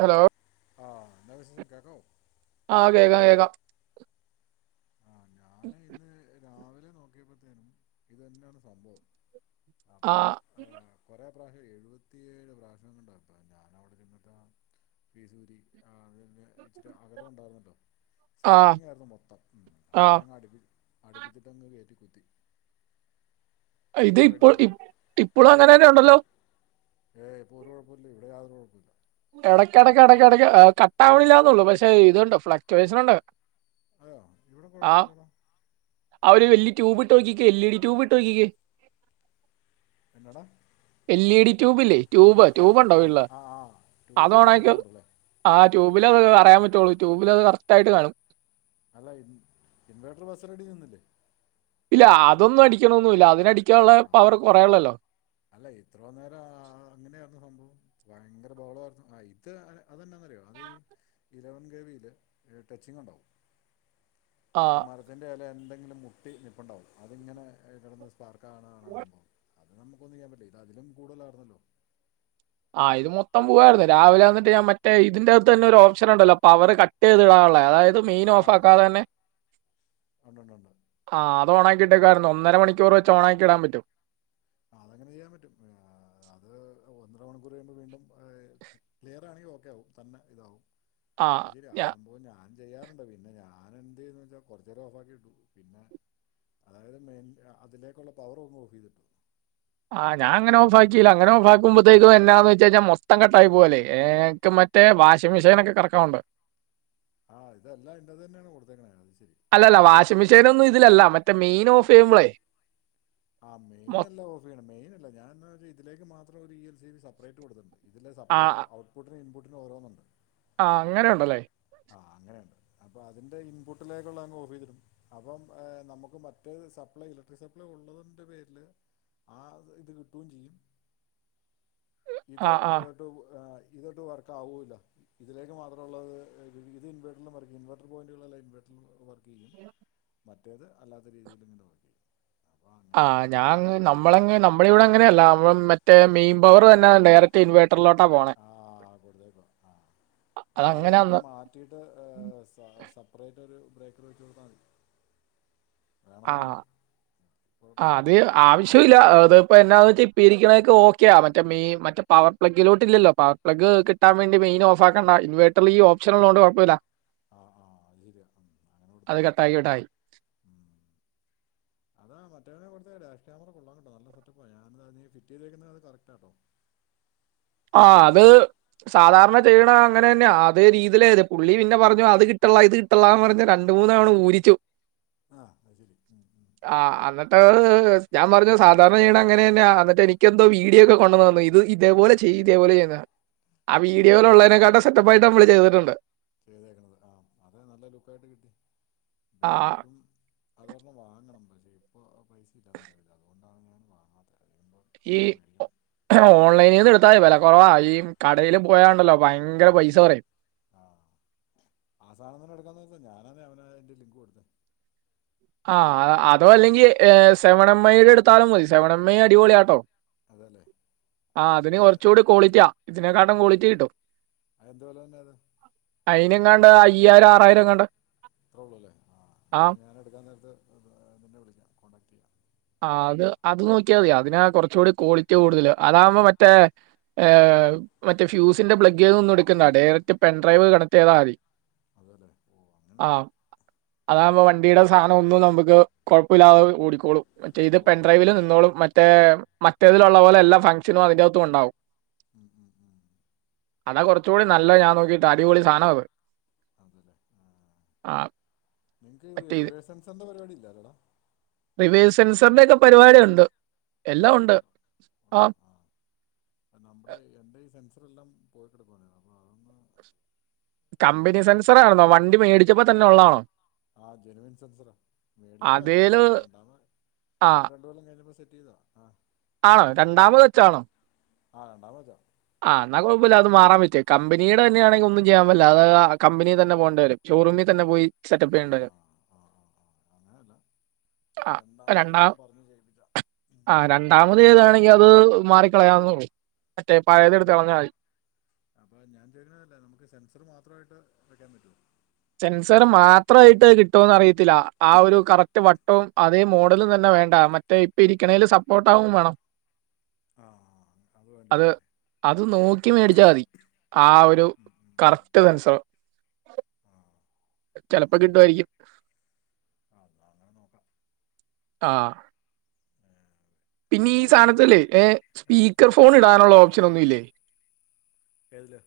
Hello ആ എന്താ വിശേഷം കേക്കാവോ ആഹ് കേൾക്കാം കേക്കാം ആ ഞാൻ ഇന്ന് രാവിലെ നോക്കിയപ്പോത്തേനും ഇത് തന്നെയാണ് സംഭവം ആ അപ്പോ കൊറെ എഴുപത്തിയേഴ് പ്രാവശ്യം കൊണ്ടപ്പ ഞാൻ അവിടെ ചെന്നിട്ട ഫീസൂരി [inaudible] ആ ആ അടുപ്പിച്ചിട്ടങ്ങട് കയറ്റി കുത്തി ഇത് അപ്പോൾ ഇപ്പോ റെഡിയായി ഇ ഇപ്പോളും അങ്ങനെ തന്നെ ഉണ്ടല്ലോ ഏ ഇപ്പൾ ഒരു കുഴപ്പമില്ല ഇവിടെ യാതൊരു കുഴപ്പമില്ല എടക്ക് എടക്ക് എടക്ക് കട്ടാവണില്ലന്നള്ളു പക്ഷെ ഇതുണ്ട് ഫ്ളക്ചവേഷൻണ്ട് ആഹ് ഇവിടെ കൊഴപ്പില്ലോടോ ആ ഒരു വല്യ ട്യൂബ് ഇട്ടോക്കിക്ക എൽ ഇ ഡി ട്യൂബ് ഇട്ടോ ക്കിക്കേ എന്നാടാ എൽ ഇ ഡി ട്യൂബില്ലേ ട്യൂബ് ട്യൂബ് ഉണ്ടോ ആ ഇള്ള ആ ആ ട്യൂബിൽ അതോണാക്കി കാണിക്കുന്നുണ്ടല്ലേ ട്യൂബിലാത് അറിയാൻ പറ്റുള്ളൂ ട്യൂബിൽ അത് കറക്റ്റ് ആയിട്ട് കാണും അല്ല ഇൻ ഇൻവേർട്ടർ ബസ്സിനടി നിന്നില്ലേ. ഇല്ല അതൊന്നും അടിക്കണൊന്നുല്ല. അതിനടിക്കാള്ള ആ പവർ കൊറേള്ളല്ലോ. അല്ല ഇത്രോ നേരൊ ആഅങ്ങെനാരുന്നു സംഭവം. ഭയ്ങ്കര ബഹളവാരുന്നു. ആ ഇത് അതന്ന ന്താന്നറിയോ ഓ അത് ഈ ഇലവൻ കെ വീല് ഏ ടച്ചിങ് ഒണ്ടാവും. ആ ഈ മര്ത്തിന്റെ എല എന്തെങ്കിലും മുട്ടി നിപ്പുണ്ടാവും. അതിങ്ങനെ എ കെടന്ന് സ്പാർക്കാ [unintelligible] അത് നമുക്ക് ഒന്നും ചെയ്യാൻ പറ്റില്ല ഇത് അതിലും കൂടുതലാരുന്നല്ലോ ആഹ ഇത് മൊത്തം പോവായിരുന്നു രാവിലെ വന്നിട്ട് ഞാ മറ്റേ ഇതിന്റെറ അകത്ത് തന്നെ ഒരു ആ ഓപ്ഷൻ ഉണ്ടല്ലോ പവ കട്ട്യ്ത്ഇടാള്ളേ അതായത് മെയിൻ ആ ഓഫ് ആകാതെ തന്നെ ഉണ്ട് ഉണ്ട് ഉണ്ട് ആ ഓണാക്കിട്ടേക്കായിരുന്നു ഒന്നര മണിക്കൂ വെച്ച് ഓണാക്കിടാൻ പറ്റും അങ്ങനെയ്യാൻ പറ്റും അത് ഒന്നര മണിക്കൂർ കഴിയുമ്പോ വീണ്ടും ക്ലിയർ ആണെങ്കിൽ ഓക്കെ ആകും തന്നെ ഇതാവും ആ അയിശേരി ആ ഞാ- സംഭവം ഞാൻ ചെയ്യാറുണ്ട് പിന്നെ ഞാൻ എന്ത്‌യ്യോന്ന്വെച്ചാ കൊറച്ചേരം ഓഫ്‌ ആക്കി ഇട്ടു പിന്നെ അതായത് മൈൻ അതിലേക്കുള്ള പവർ ഒന്ന് ഓഫ് ചെയ്തിടും ആഹ ഞാ അങ്ങനെഓഫാക്കിലാ അങ്ങനെഓഫാക്കുമ്പോത്തേക്കും എന്നാന്ന് വെച്ച് കഴിഞ്ഞാ മൊത്തം കട്ടായി പോലല്ലേ ഏക്കും മറ്റേ വാഷിംഗ് മെഷീനോക്കെ കറക്കുണ്ട് ആഹ് ഇതെല്ലാം നിന്റേത് തന്നെയാണ് കൊടുത്തേക്കണാ അയിശേരി അല്ലല്ല വാഷിംഗ് മെഷീനൊന്നും ഇതിലല്ല മറ്റേ മെയിൻ ഓഫ് ചെയ്യുമ്പളേ ആമെയിൻ അല്ല ഓഫീയ്യണത് മെയിൻ അല്ല ഞാൻന്തച്ചാ ഇതിലേക്ക് മാത്രം ഒരു E L C B separate കൊടുത്തിണ്ട് ഇതില ആ സപ്ലൈക്കും ഔട്ട്പുട്ടും ഇൻപുട്ടിനും ഓരോന്നുണ്ട് ആ അങ്ങനെ ഉണ്ടല്ലേ ആ അങ്ങനെയാണ് അതിൻ്റെ ഇൻപുട്ടിലേക്കുള്ള അങ് ഓഫ്യ്തിടും അപ്പം ഏ നമുക്ക് മറ്റേ സപ്ലൈ ഇലക്ട്രിക് സപ്ലൈ കൂടും ഉള്ളതിന്റെ പേരില് ആ ഇത് കിട്ടുകയും ചെയ്യും ആ ഇത് ആ ഏറ്റവും ഏ ഇതൊട്ട് വർക്ക് ആവൂല ഇതിലേക്ക് മാത്ര ഉള്ളത് ഏ ഇത് ഇൻവെർട്ടർ ലും വർക്ക്‌യ്യും ഇൻവർ പോയിന്റുകളല്ലാം ഇൻവർറും വർക്ക്‌ [unintelligible] മറ്റേത് അല്ലാത്ത രീതിയിൽ ഇങ്ങനെ വർക്ക്‌ ചെയ്യും ആ അങ്ങനെ ഞാ നമ്മള നമ്മളെ ഇവിടെ അങ്ങനെയല്ല മറ്റേ മെയിൻ പവർ വരുന്ന ഡയറക്റ്റ് ഇൻവേർട്ടർ പോണേ ആ ആ അപ്പൊ അത് അതങ്ങനെ ഇടക്ക് അന്ന് മാറ്റിട്ട് സ സെപ്പറേറ്റ് ഒരു ബ്രേക്കർ വെച്ചോട്താടി ആ ആ അത് കുഴപ്പമൊന്നുമില്ല ആവശ്യില്ല അത് ഇപ്പ എന്നാന്ന് വെച്ച ഇപ്പോ ഇരിക്കണൊക്ക് ഓക്കെയാ മറ്റേ മൈ മറ്റേ പവർ പ്ലഗിലോട്ടില്ലല്ലോ പവർ പ്ലഗ് കിട്ടാൻ വേണ്ടി മെയിൻ ഓഫ്യ്യണ്ട ഇൻവെർട്ടറിൽ ഈ ഓപ്ഷൻഉള്ളണ്ട് കുഴമില്ല ആ ആ ഉ അത്ശരിയാ അങ്ങനെ കൊടുത്താ അത് മതി കട്ടായി കട്ടായി. ഉ അതാ മറ്റവനെ കൊടുതദി ഡാഷ് ക്യാമറ കൊള്ളാകേട്ടോ ട നല്ല സെറ്റപ്പാ ഞാന ഫിറ്റ് ചെയ്തേക്കുന്നത് അത് കറക്റ്റാട്ടോ [unintelligible] ആ അത് സാധാരണ ചെയ്യണ അങ്ങനെ തന്നെ അതേ രീതിയിലാ അത് പുള്ളി പിന്നെ പറഞ്ഞു അത് കിട്ടുള്ള ഇത് കിട്ടുള്ള എന്ന് പറഞ്ഞ രണ്ട് മൂന്ന് തവണ ഊരിച്ചു ആ അത് ശരി ഉം ഉം ഉം ആ അന്നിട്ട് ഞാൻ പറഞ്ഞു സാധാരണയ്യ്ണ അങ്ങന തന്നെയ എന്നിട്ട് എനിക്കന്തോ വീഡിയോ ഒക്കെ കൊണ്ടുന്നു ഇത്പോലെ ചെയ്തേ പോലെ ചെയ്യുന്ന ആ വീഡിയോൽ ഉള്ളൈനെക്കാട്ടിലും സെറ്റപ്പായിട്ട് നമ്മള് ചെയ്തിട്ടുണ്ട് ചെയ്തേക്കണത് ആ അത് നല്ല ലുകായിട്ട് കിട്ടി ആ എനിക്കും അതോരെണം വാങ്ങണം പക്ഷെ ഇപ്പോൾ പൈസ ഇല്ല അങ്ങനെ അതുകൊണ്ടാണ് ഞാൻ വാങ്ങാത്തെ ഏയ് ഓൺലൈനിൽന്ന് എടുത്താതി വില കൊറവാ ഈ കടൽ പോയാലുണ്ടല്ലോ ഭയങ്കര പൈസ പറയും ആ ആ സാധനം തന്നെ എടുക്കാ വെച്ചിട്ടാ ഞാനാന്ന് അവന് അതിന്റെ ലിങ്ക് കൊടുത്തെ ആ അതോ അല്ലെങ്കിൽ സെവൻ എം ഐയുടെ അടുത്താലും മതി സെവൻ എം ഐ അടിപൊളിയാട്ടോ അതല്ലേ ആ അതിന് അത് കൊറച്ചുകൂടി കൊളിറ്റാ ഇതിനെക്കാട്ടും കൊളിറ്റി കിട്ടും അയിന്ത് വേലാ ന്നേരം എങ്ങാണ്ട് അയ്യായിരം ആറായിരം എങ്ങാണ്ട് അത്ര ഉള്ളൂ അല്ലേ ആ എന്നാൽ ഞാൻ എടുക്കാൻ നേരത്ത്ന്നെ വിളിക്കാം കോൺണ്ടാക്ട് ചെയ്യാം ആ അത് അത് നോക്കിയാതി അതിനാ കുറച്ചുകൂടി ക്വാളിറ്റി കൂടുതല് അതാകുമ്പോ മറ്റേ ഏ മറ്റെ ഫ്യൂസിന്റെ പ്ലഗ് ഒന്നും എടുക്കുന്നാ ഡയറക്റ്റ് പെൻഡ്രൈവ്ന്ന് കണക്റ്റ് ചെയ്താൽ മതി അതെ അതെ ഓ അങ്ങനെ ഉണ്ടോ അതാവുമ്പോ വണ്ടിയുടെ സാനം ഒന്നു നമക്ക്. കുഴപ്പല്ലാതെ. ഓടിക്കോളൂ... മറ്റേ ഇത് പെൻ ഓടിക്കോളൂ ഡ്രൈവില് നിന്നോളും. ഉം മറ്റേയേം... മറ്റേതിലുള്ള വൊലെ എല്ലാ ഫംഗ്ഷനും അതിന്റെറകത്തും ഉണ്ടാവും.... ഉം ഉം ഉം എന്നാ കുറച്ചുകൂടി നല്ലഞാൻ നോക്കിട്ട് അടിവൊളി സാനാവു [unintelligible] അത് ആ ആ നിങ്ങക്ക്. മറ്റേ ഇത് റിവേഴ്സൻസന്റെ പരിപാടി. ഇല്ലാരാടാ [unintelligible] ടിൻസറിന്റെ ക്കെ പരിപാടിണ്ട്.... ഒണ്ടോ ആ അപ്പൊ നമ്മടെ എൻ്റെ ഈ സെൻ്ററി ഇത്രല്ലാം പോയിക്കടുക്കന്നരുന്നു അപ്പോ അതൊന്ന് കമ്പനി മൊത്തം സെൻസറാണൊ വണ്ടി മേടിച്ചപ്പോ തന്നെ ഉള്ളണോ. ആഹ് ജിനുവിൻ സെൻസറാ മേടിച്ചപ്പോ എല്ല. അതേല് [unintelligible] ആ ഞൻ ണ്ടു കൊല്ലം കയ്ഞപ്പോ സെ.. ഇതാ അഹ് ആണോ, രണ്ടാമത് ച്ചാണോ? ആഹ് രണ്ടാമെച്ചാ ആഹ്, എന്നാ കൊഴപ്പല്ല്യ അത് മാറാ വെറ്റ് കമ്പനിടെ തന്നെയാണെങ്കി. ഒന്നും ചെയ്യാൻ പറ്റ്‌ല അത് കമ്പിനി തന്നെ പോണ്ടി വരും. ഷോറൂമിതന്നെ പോയി സെറ്റപ്പ് ആ യേണ്ടരും. ആ ആ ആ അങ്ങനെയല്ല ആഹ് രണ്ടാമത് രണ്ടാം ഞാൻ പറഞ്ഞു ചെയ്യിപ്പിച്ച ആഹ് രണ്ടാമത് ചെയ്താണേ ഇനി അത് മാറിക്കളയാന്നെ ഒള്ളൂ മറ്റേ പഴയതെടുത്ത് കളഞ്ഞാൽ മതി അത് ചെയ്യന അല്ല നമ്മുക്ക് സെസർ മാത്ര ആയിട്ട് വെക്കാൻ പറ്റുവൊ സെൻസർ മാത്രയിട്ട് കിട്ടോ അറിയത്തില്ല ആ ഒരു കറക്റ്റ് വട്ടവുഅതേ മോഡലും തന്നെ വേണ്ട മറ്റേ ഇപ്പെ ഇരിക്കണേൽ സപ്പോർട്ട് ആവും വേണം. ആഹ് അത് വേണ്ടി വരും അത് നോക്കി മേടിച്ചാമതി ആ ഒരു ഉം, ഉം, ഉം. കറക്റ്റ് സെൻസർ ആ ചെലപ്പ കിട്ടുവാരികും. ആഹ് അങ്ങനെ നോക്കാം ആഹ് ഏ, പിന്നി വേറെ എന്താ നിങ്ങൾക്ക് സാനത്തിലേ ഏഹ് സ്പീക്കർ ഫോൺ ഇടാനുള്ള ഓപ്ഷൻ ഒന്നു ഇല്ലേ. എതില്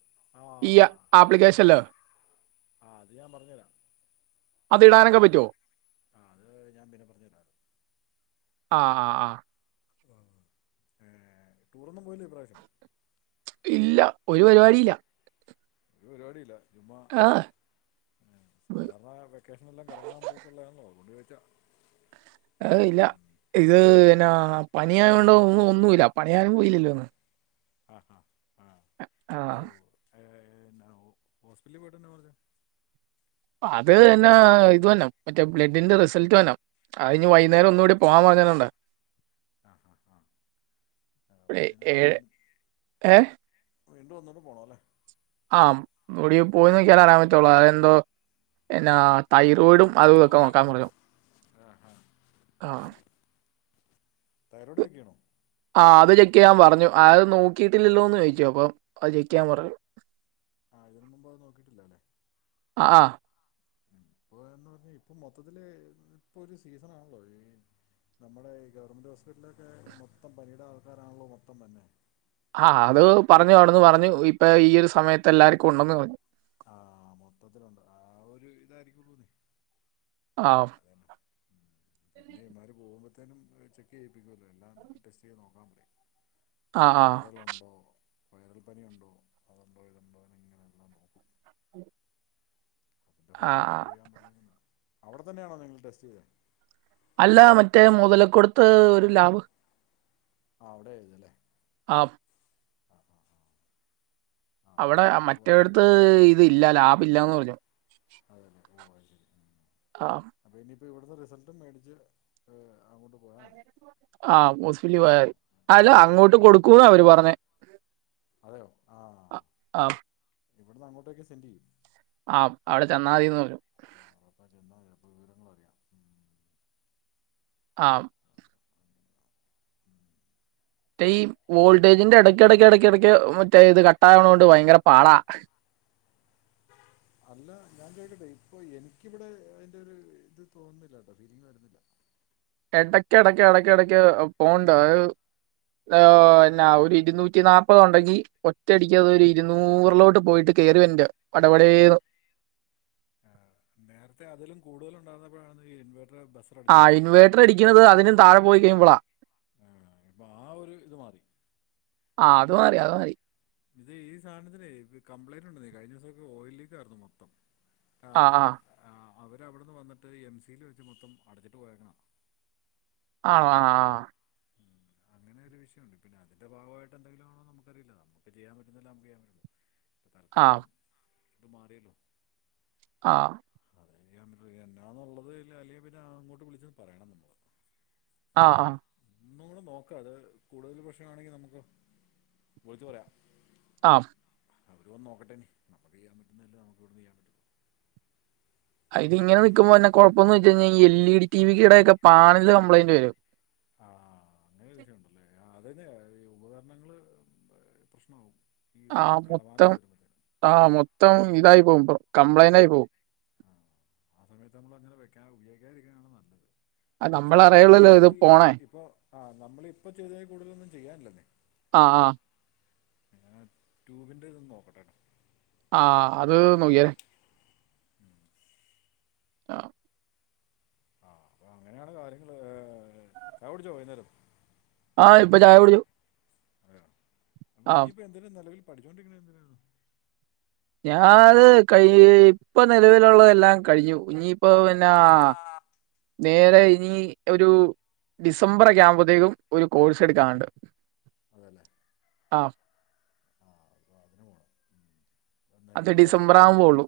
ഈയ്യ ആപ്ലിക്കേഷല്ലോ. ആഹ് അത് ഞാൻ പറഞ്ഞു തരാം അത് ഇടാനൊക്കെ പറ്റൊ. ആത് ഞാൻ പിന്നെ പറഞ്ഞു തരാം ആഹ് ആഹ് ആഹ്. ആഹ് റ്റുറൊന്നും പൊന്നി ഈ പ്രശം. ഇല്ല ഒരു പരിപാടി ഇല്ല ഒരു പരിപാടിഇല്ല. ചുമ്മ സാധാരണ വെക്കേഷനെല്ലാം കറങ്ങാൻ പോക്കുള്ളാആന്നോ അതൊണ്ട് ചോയി [unintelligible] ആഹ് ഇല്ല. ഇത്ഹ് എന്നാ പനി ആയോണ്ട് ഒന്നു ഒന്നുഇല്ല പണിയാനും ഇല്ലില്ലേന്ന്. ആഹ ഹ ഓ ഏ ഏ പിന്നെ ഓസ്പിറ്റലിൽ പോയിട്ടന്നാ പറഞ്ഞ്? അത് എനാ ഇതൊന്ന മറ്റേ ബ്ലഡിൻ്റ റിസൾട്ട് വെരണം, അ ഇഞ്ഞ് വൈന്നേരം ഒന്നുടി പോവാൻ പറഞ്ഞിട്ടുണ്ട് [inaudible] ഏ ഏഴ് വൈുന്നേരം [inaudible] ഏ വീണ്ടും ഒന്നോടെ പോണല്ലേ? ആ ന്നൂടി പോയിനോകിയാലേ അറാൻപറ്റുള്ളൂ അതെന്തോ എന്നാ തൈറോയിഡും അതു തൊക്കെ നോക്കാൻ പറഞ്ഞു, ആ ആ ആ തൈറോയ്ഡ് ചെക്ക് ചെയ്യണോ? ആ അത് ചെക്ക് ചെയ്യാൻ പറഞ്ഞു, അത് നോക്കിയിട്ടില്ലല്ലോന്ന് ചോദിച്ചു അപ്പംഅത് ചെക്ക് ചെയ്യാൻ പറഞ്ഞു. ആ ഇതിനു മുമ്പ് അത് നോക്കിയിട്ടില്ല അല്ലേ ആ. ഇപ്പൊ എന്ന് പറഞ്ഞ ഇപ്പൊ മൊത്തത്തില് പ്പൊ ഒരു സീസൺാണല്ലോ ഇ നമ്മുടെ ഈ ഗവർമെന്റ് ഹോസ്പിറ്റല്. നീടെ ആൾക്കാരാണല്ലോ മൊത്തം തന്നെ. ആ അത് പറഞ്ഞു അവിടുന്ന് പറഞ്ഞ് ഇപ്പൊ ഈ യൊരു സമയത്ത് എല്ലാർക്കും ഉണ്ടന്ന് പറഞ്ഞു. ആഹ മൊത്തത്തിലുണ്ട് ആ ഒരു ഇതായിരിക്കു [inaudible] ആഹ്. പിന്നെ ഇമാര് പോകുമ്പോത്തേനും ചെക്ക് ചെയ്യിപ്പിക്കുവല്ലോ എല്ലാം ടെസ്റ്റ് ചെയ് നോക്കാ ആ ആ ആ വൈറലുണ്ടോ [inaudible] വൈറൽ പനി ഉണ്ടോ അതുണ്ടോ ഇതുണ്ടോ എന്നിങ്ങനെല്ലാം നോക്കും അതിന്റെ ആ. ഭാഗായിട്ട് ചെയ്യാൻ പറഞ്ഞെ അവിടെ തന്നയാണോ നിങ്ങള് ടെസ്റ്റ് ചെയ്തെ അല്ല മറ്റേ മുതല കൊടുത്ത് ഒരു ലാഭ് ആ അവിടെ ആതല്ലേ ആപ്പ് [inaudible] അവടെ കുഴപ്പമില്ല അപ്പൊ വൈ മറ്റെടത്ത് ഇത് ലാഭ ഇല്ലന്ന് പറഞ്ഞു അതന്ന ആ അപ്പ ഇവിടന്ന് റിസൾട്ടും മേടിച്ച് അങ്ങോട്ട് പോയാ മതി ആമുസ്ലി ലവിയാ മരി അലൊഅങ്ങോട്ട് മതി കൊടുക്കൂ വ അവര് പറഞ്ഞേ അ അം ഇവിടന്ന് അങ്ങോട്ടൊക്ക് സെന്റ് ചെയ്യു ആഅവിടെ ചെന്നാൽതിന്ന് പറഞ്ഞു അപ്പ ചെന്നാൽ ചിലപ്പോൾ വിവരങ്ങൾ അറിയാം ആ മറ്റേ ഈ വോൾട്ടേജിന്റെ ഇടയ് ഇടക്ക് ഇടക്ക് ഇടക്ക്ക്ക് മറ്റേ ഇത് കട്ട ആവണൊണ്ട് ഭയങ്കര പാടാ. [inaudible] അല്ല ഞാൻ ചോയ്ക്കട്ടെ ഇപ്പൊ എനിക്കിവിടെ അയിന്റെ ഒരു ഇത് തോന്നുന്നില്ല ട്ടോ ഫീലിങ്ങ്വരുന്നില്ല എടക്ക്‌ എടയ്ക്ക എടക്ക് എടക്ക് പോണ്ട് അ ന്ന ഔ എന്നാ ഒരു ഇരുന്നൂറ്റി നാല്പത് ഉണ്ടെങ്കി ഒറ്റയടിക്ക് അത് ഒരു ഇരുന്നൂറിലോട്ട് പോയിട്ട് കേറി വറന്റെ പട പാടെന്ന് ആ നേരത്തെ അതിലും കൂടുതല് ഒ ണ്ടാർന്നപ്പോഴാണ് ഇൻ ആ ഇൻവേറ്ററടിക്ന്നത് അതിനും താഴെ പോയി കഴിയുമ്പളാ പ ആ ഒര് ഇത് മാറി. ആഹ് അത് മാറി അത് മാറി ഇത് ഈ സാധനത്തിനെ കംപ്ലയിന്റ്ണ്ട്ന്നെ കഴിഞ്ഞ ദിവാസൊക്ക ഓയിൽ ലീക്ക് ആയിരുന്നു മൊത്തം. ആഹ് ആ അവരവിടുന്ന് വന്നിട്ട് എം സിൽ വെച്ച് മൊത്തം അടച്ചിട്ട് പോയേക്കണ [inaudible] [unintelligible] അങ്ങ ഒരു വിയം ഉ പിന്നെ ഒരു വിഷയ ണ്ട്അതിന്റെ ഭാഗായിട്ട എന്തെങ്കിലും ആണോ നമുക്കറിയില്ല നമുക്ക് ചെയ്യാൻ പറ്റുന്നതല്ല നമക്ക് ചെയ്യൻ പറ്റോ ആഹ് ത് മാറ്യേല്ലോ? ആഹ അതെ എന്നാണന്നുള്ളത് അല്ലെങ്കിൽ പിന്നെ അങ്ങോട്ട് വിളിച്ചന്ന് പറയണം നമ്മൾ ആ ആഹ' ഒന്നുകൂടി നോക്കാത് കൂടുതൽ 'പ്രശ്ണാണെങ്കി നമുക്ക് വിളിച്ച് പറയ ആമ് അവരൊന്ന് നോക്കട്ടെനി നമുക്ക് ചെയ്യാൻ പറ്റുന്നല്ല നമുക്ക് ഇവടന്ന് ചെയ്യാൻ പറ്റു ആ ഇത് ഇങ്ങനെ നിക്കുമ്പോ വരുന്ന കുഴപ്പന്ന് വെച്ച് കഴിഞ്ഞ എൽ ഇ ഡി ടി വിയുടെ ഒക്കെ പാനലിന് കംപ്ലയിന്റ് വരും ആ അങ്ങനെ ഒരു വിഷയമുണ്ടല്ലേ, ആ അതന്നെയ ഈ ഉപകരണങ്ങള് പ്രശ്നാവും. ആ മൊത്തം ആ മൊത്തം ഇതായി പോകും കംപ്ലയിന്റായി പോവും ആ ആ സമയത്ത് നമ്മൾ അങ്ങനെ വെക്കാ ഉപയോഗിക്കാതിരിക്കാനാണ് നല്ലത് അത് നം ക്ഷെ ഇനിയിപ്പോ ഇതിൽ ഇപ്പൊ ആ നമ്മളിപ്പ ചെയ്തേൽ കൂടുതലൊന്നും ചെയ്യാനില്ലെന്നേ ആ ആ ട്യൂബിന്റെ ഇതൊന്ന് നോക്കട്ടെട്ടോ ആ അത് നോക്കിയര് ആ ആഹ അപ്പൊ അങ്ങനെയാണ് കാര്യങ്ങള് ഹ് ഛായ കുടിച്ചോ വൈന്നേരം? ആ ഇപ്പൊ ഛായ കുടിച്ചു. ആ നീയിപ്പൊ എന്തിനാ നെലവിൽ പഠിച്ചോണ്ടിരിക്കണ്? എന്തിനാണ്? ഞാനത് കൈ ഇപ്പൊ നെലവിലുള്ളതെല്ലാം കഴിഞ്ഞു. ഇഞ്ഞി ഇപ്പൊ പിന്നെ നേരെ ഇനി ഒരു ഡിസംബറൊക്കെ ആകുമ്പോത്തേക്കും. ഒരു കോഴ്സ് ആ എടുക്കാനുണ്ട്. അതല്ലേ ആ ആ അപ്പൊ അതിനു പോണം അത് ഡിസംബർ ആവുമ്പോള്ളൂ.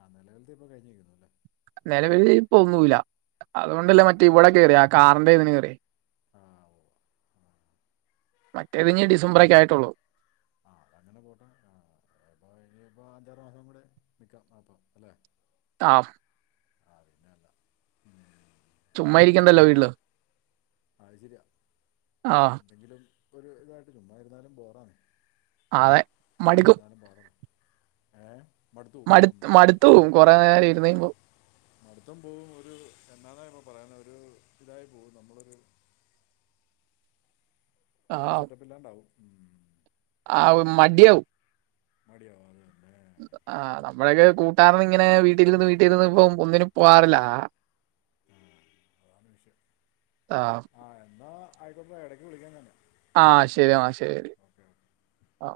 ആ നിലവിലത്തെ ഇപ്പോൾ കഴിഞ്ഞിരിക്കുന്നു അല്ലേ നെലവില് ഇപ്പൊ ഒന്നൂല്ല. അതുകൊണ്ടല്ലേ ആ മറ്റേ ഇവിടെ കേറിയേ ആ കാറിന്റെ ഇതിന് കേറിയേ ആ ഓ ആ മറ്റേത് ഇനി അപ്പോൾ ഡിസംബറൊക്കെ ആയിട്ടുള്ളു. ആ അപ്പൊ അഞ്ചാറു മാസം കൂടെ നിക്കാം അപ്പം അല്ലെ? ആഫ് ആ പിന്നല്ല. ചുമ്മാ ഇരിക്കണ്ടല്ലോ വീട്ടില് അത് ശര്യ ആഹ് എന്തെങ്കിലും ഒരു തായിട്ട് ചുമ്മാ ഇരുന്നാലും ബോറാണ്. അതെ ചുമ്മാ മടുക്കും. ഇരുന്നാലും പാടാണ് ഏ മടുത്തു പോവും. മടുത്ത് ഉം. മടുത്തു കൊറേ ഇരുന്ന്കയ്യുമ്പോ അടുത്തം പോവും ഒരു എന്നണ കയ്യുമ്പോ പറയാന ഒരു ഇതായി പോവും നമ്മളൊരു. ഒരു സെറ്റപ്പ് ഇല്ലാണ്ടാവും. ഉം. ആ മടിയാവും. മടിയാവും അതാണ്. ആ നമ്മളക്കെ കൂട്ടുകാരനിങ്ങനെ വീട്ടിലിരുന്ന് വീട്ടിലിരുന്ന് ഇപ്പൊ ഒന്നിനും പോവാറില്ല. അതാണ് വിഷയം. ആഹ് ആ എന്നാ ആയിക്കോട്ടട ഇടക്ക് വിളിക്കാം നിന്നെ. ആ ശരി ആ ശരി ആ